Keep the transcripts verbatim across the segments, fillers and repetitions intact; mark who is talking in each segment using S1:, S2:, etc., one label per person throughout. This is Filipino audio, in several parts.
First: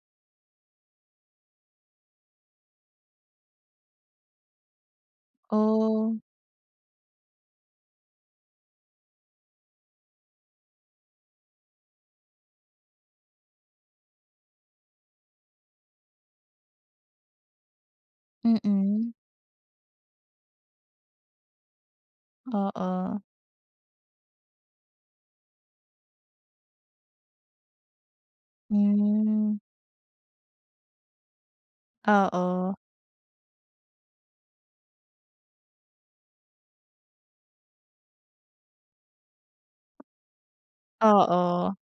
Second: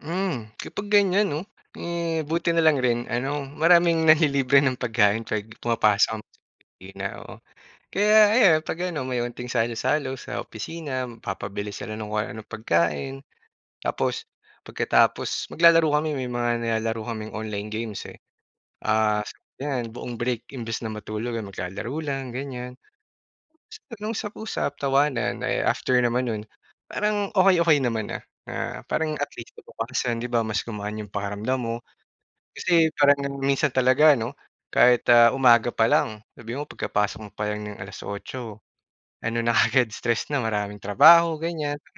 S1: Hmm, kapag ganiyan 'no, eh, buti na lang rin ano, maraming nanlilibre ng pagkain 'pag
S2: Oh.
S1: pumapasok kami sa opisina, oo. Kaya ayan, 'pag ano, may onting salo-salo sa opisina, magpapabili sila ng kung ano-anong pagkain. Tapos, pagkatapos, maglalaro kami, may mga nilalaro kaming online games, eh.
S2: Mm.
S1: Ah, sa yan, buong break, imbes na matulog, eh, maglalaro lang ganiyan.
S2: Oo.
S1: Nag-usap-usap, tawanan. Ay, after naman nun, parang okey-okey naman na. Ah, parang at least
S2: Hmm.
S1: kinabukasan di ba, mas gumaan yung pakiramdam mo.
S2: Oo.
S1: Kasi parang minsan talaga ano, kahit, ah, umaga pa lang, sabihin mo pagkapasok mo pa lang ng alas-otso, ano na kaagad, stress na. Maraming trabaho
S2: Oo.
S1: ganiyan, parang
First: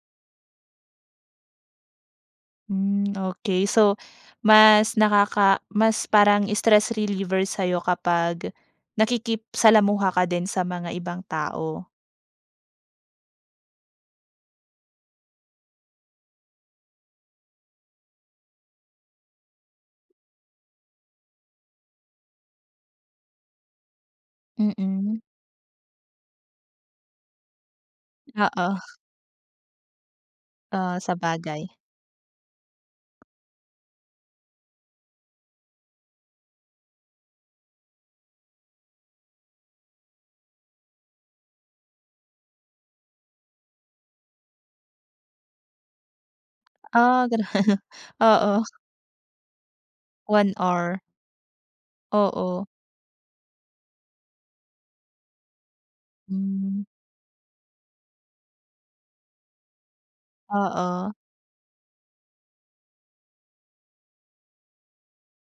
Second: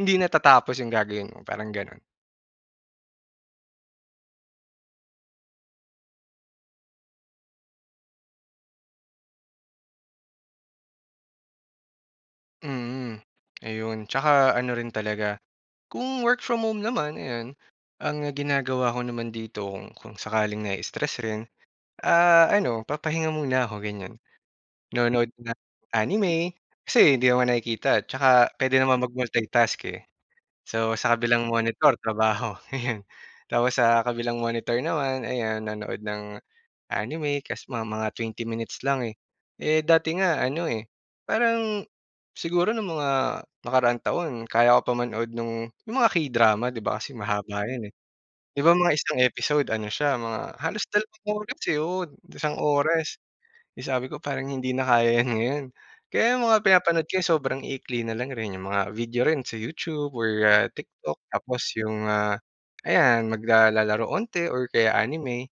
S1: hindi natatapos yung gagawin mo, parang gano'n.
S2: Hmm, okey. So, mas nakaka mas parang stress reliever sa'yo kapag nakikip salamuha ka din sa mga ibang tao.
S1: Mm, ayun. Tsaka ano rin talaga, kung work from home naman, eh, yun, ang ginagawa ko naman dito, kung kung sakaling nai-stress rin, ah, ano, papahinga muna ako ganiyan.
S2: Mm.
S1: Nanonood ng anime kasi hindi naman nakikita tsaka
S2: Oo.
S1: puwede namang mag-multitask, eh. So,
S2: Oo,
S1: sa kabilang
S2: sabagay.
S1: monitor, trabaho. Tapos sa kabilang monitor naman, ayan nanood ng anime kasi mga mga twenty minutes lang, eh. Eh, dati nga ano, eh, parang siguro nung mga nakaraang taon, kaya ko pa manood nung yung mga K-drama, di ba kasi
S2: Ah, gano'n.
S1: mahaba yun, eh. Di
S2: Oo.
S1: ba mga isang episode ano siya,
S2: One
S1: mga halos
S2: hour.
S1: dalawang oras, eh. Oo, isang
S2: Oo.
S1: oras. Eh, sabi ko parang hindi na kaya 'yan ngayon. Kaya yung mga
S2: Hmm.
S1: pinapanood ko, eh, sobrang iikli na lang rin. Yung mga video rin sa YouTube or ah,
S2: Oo.
S1: TikTok. Tapos yung, ah, ayan, magla lalaro onte or kaya anime.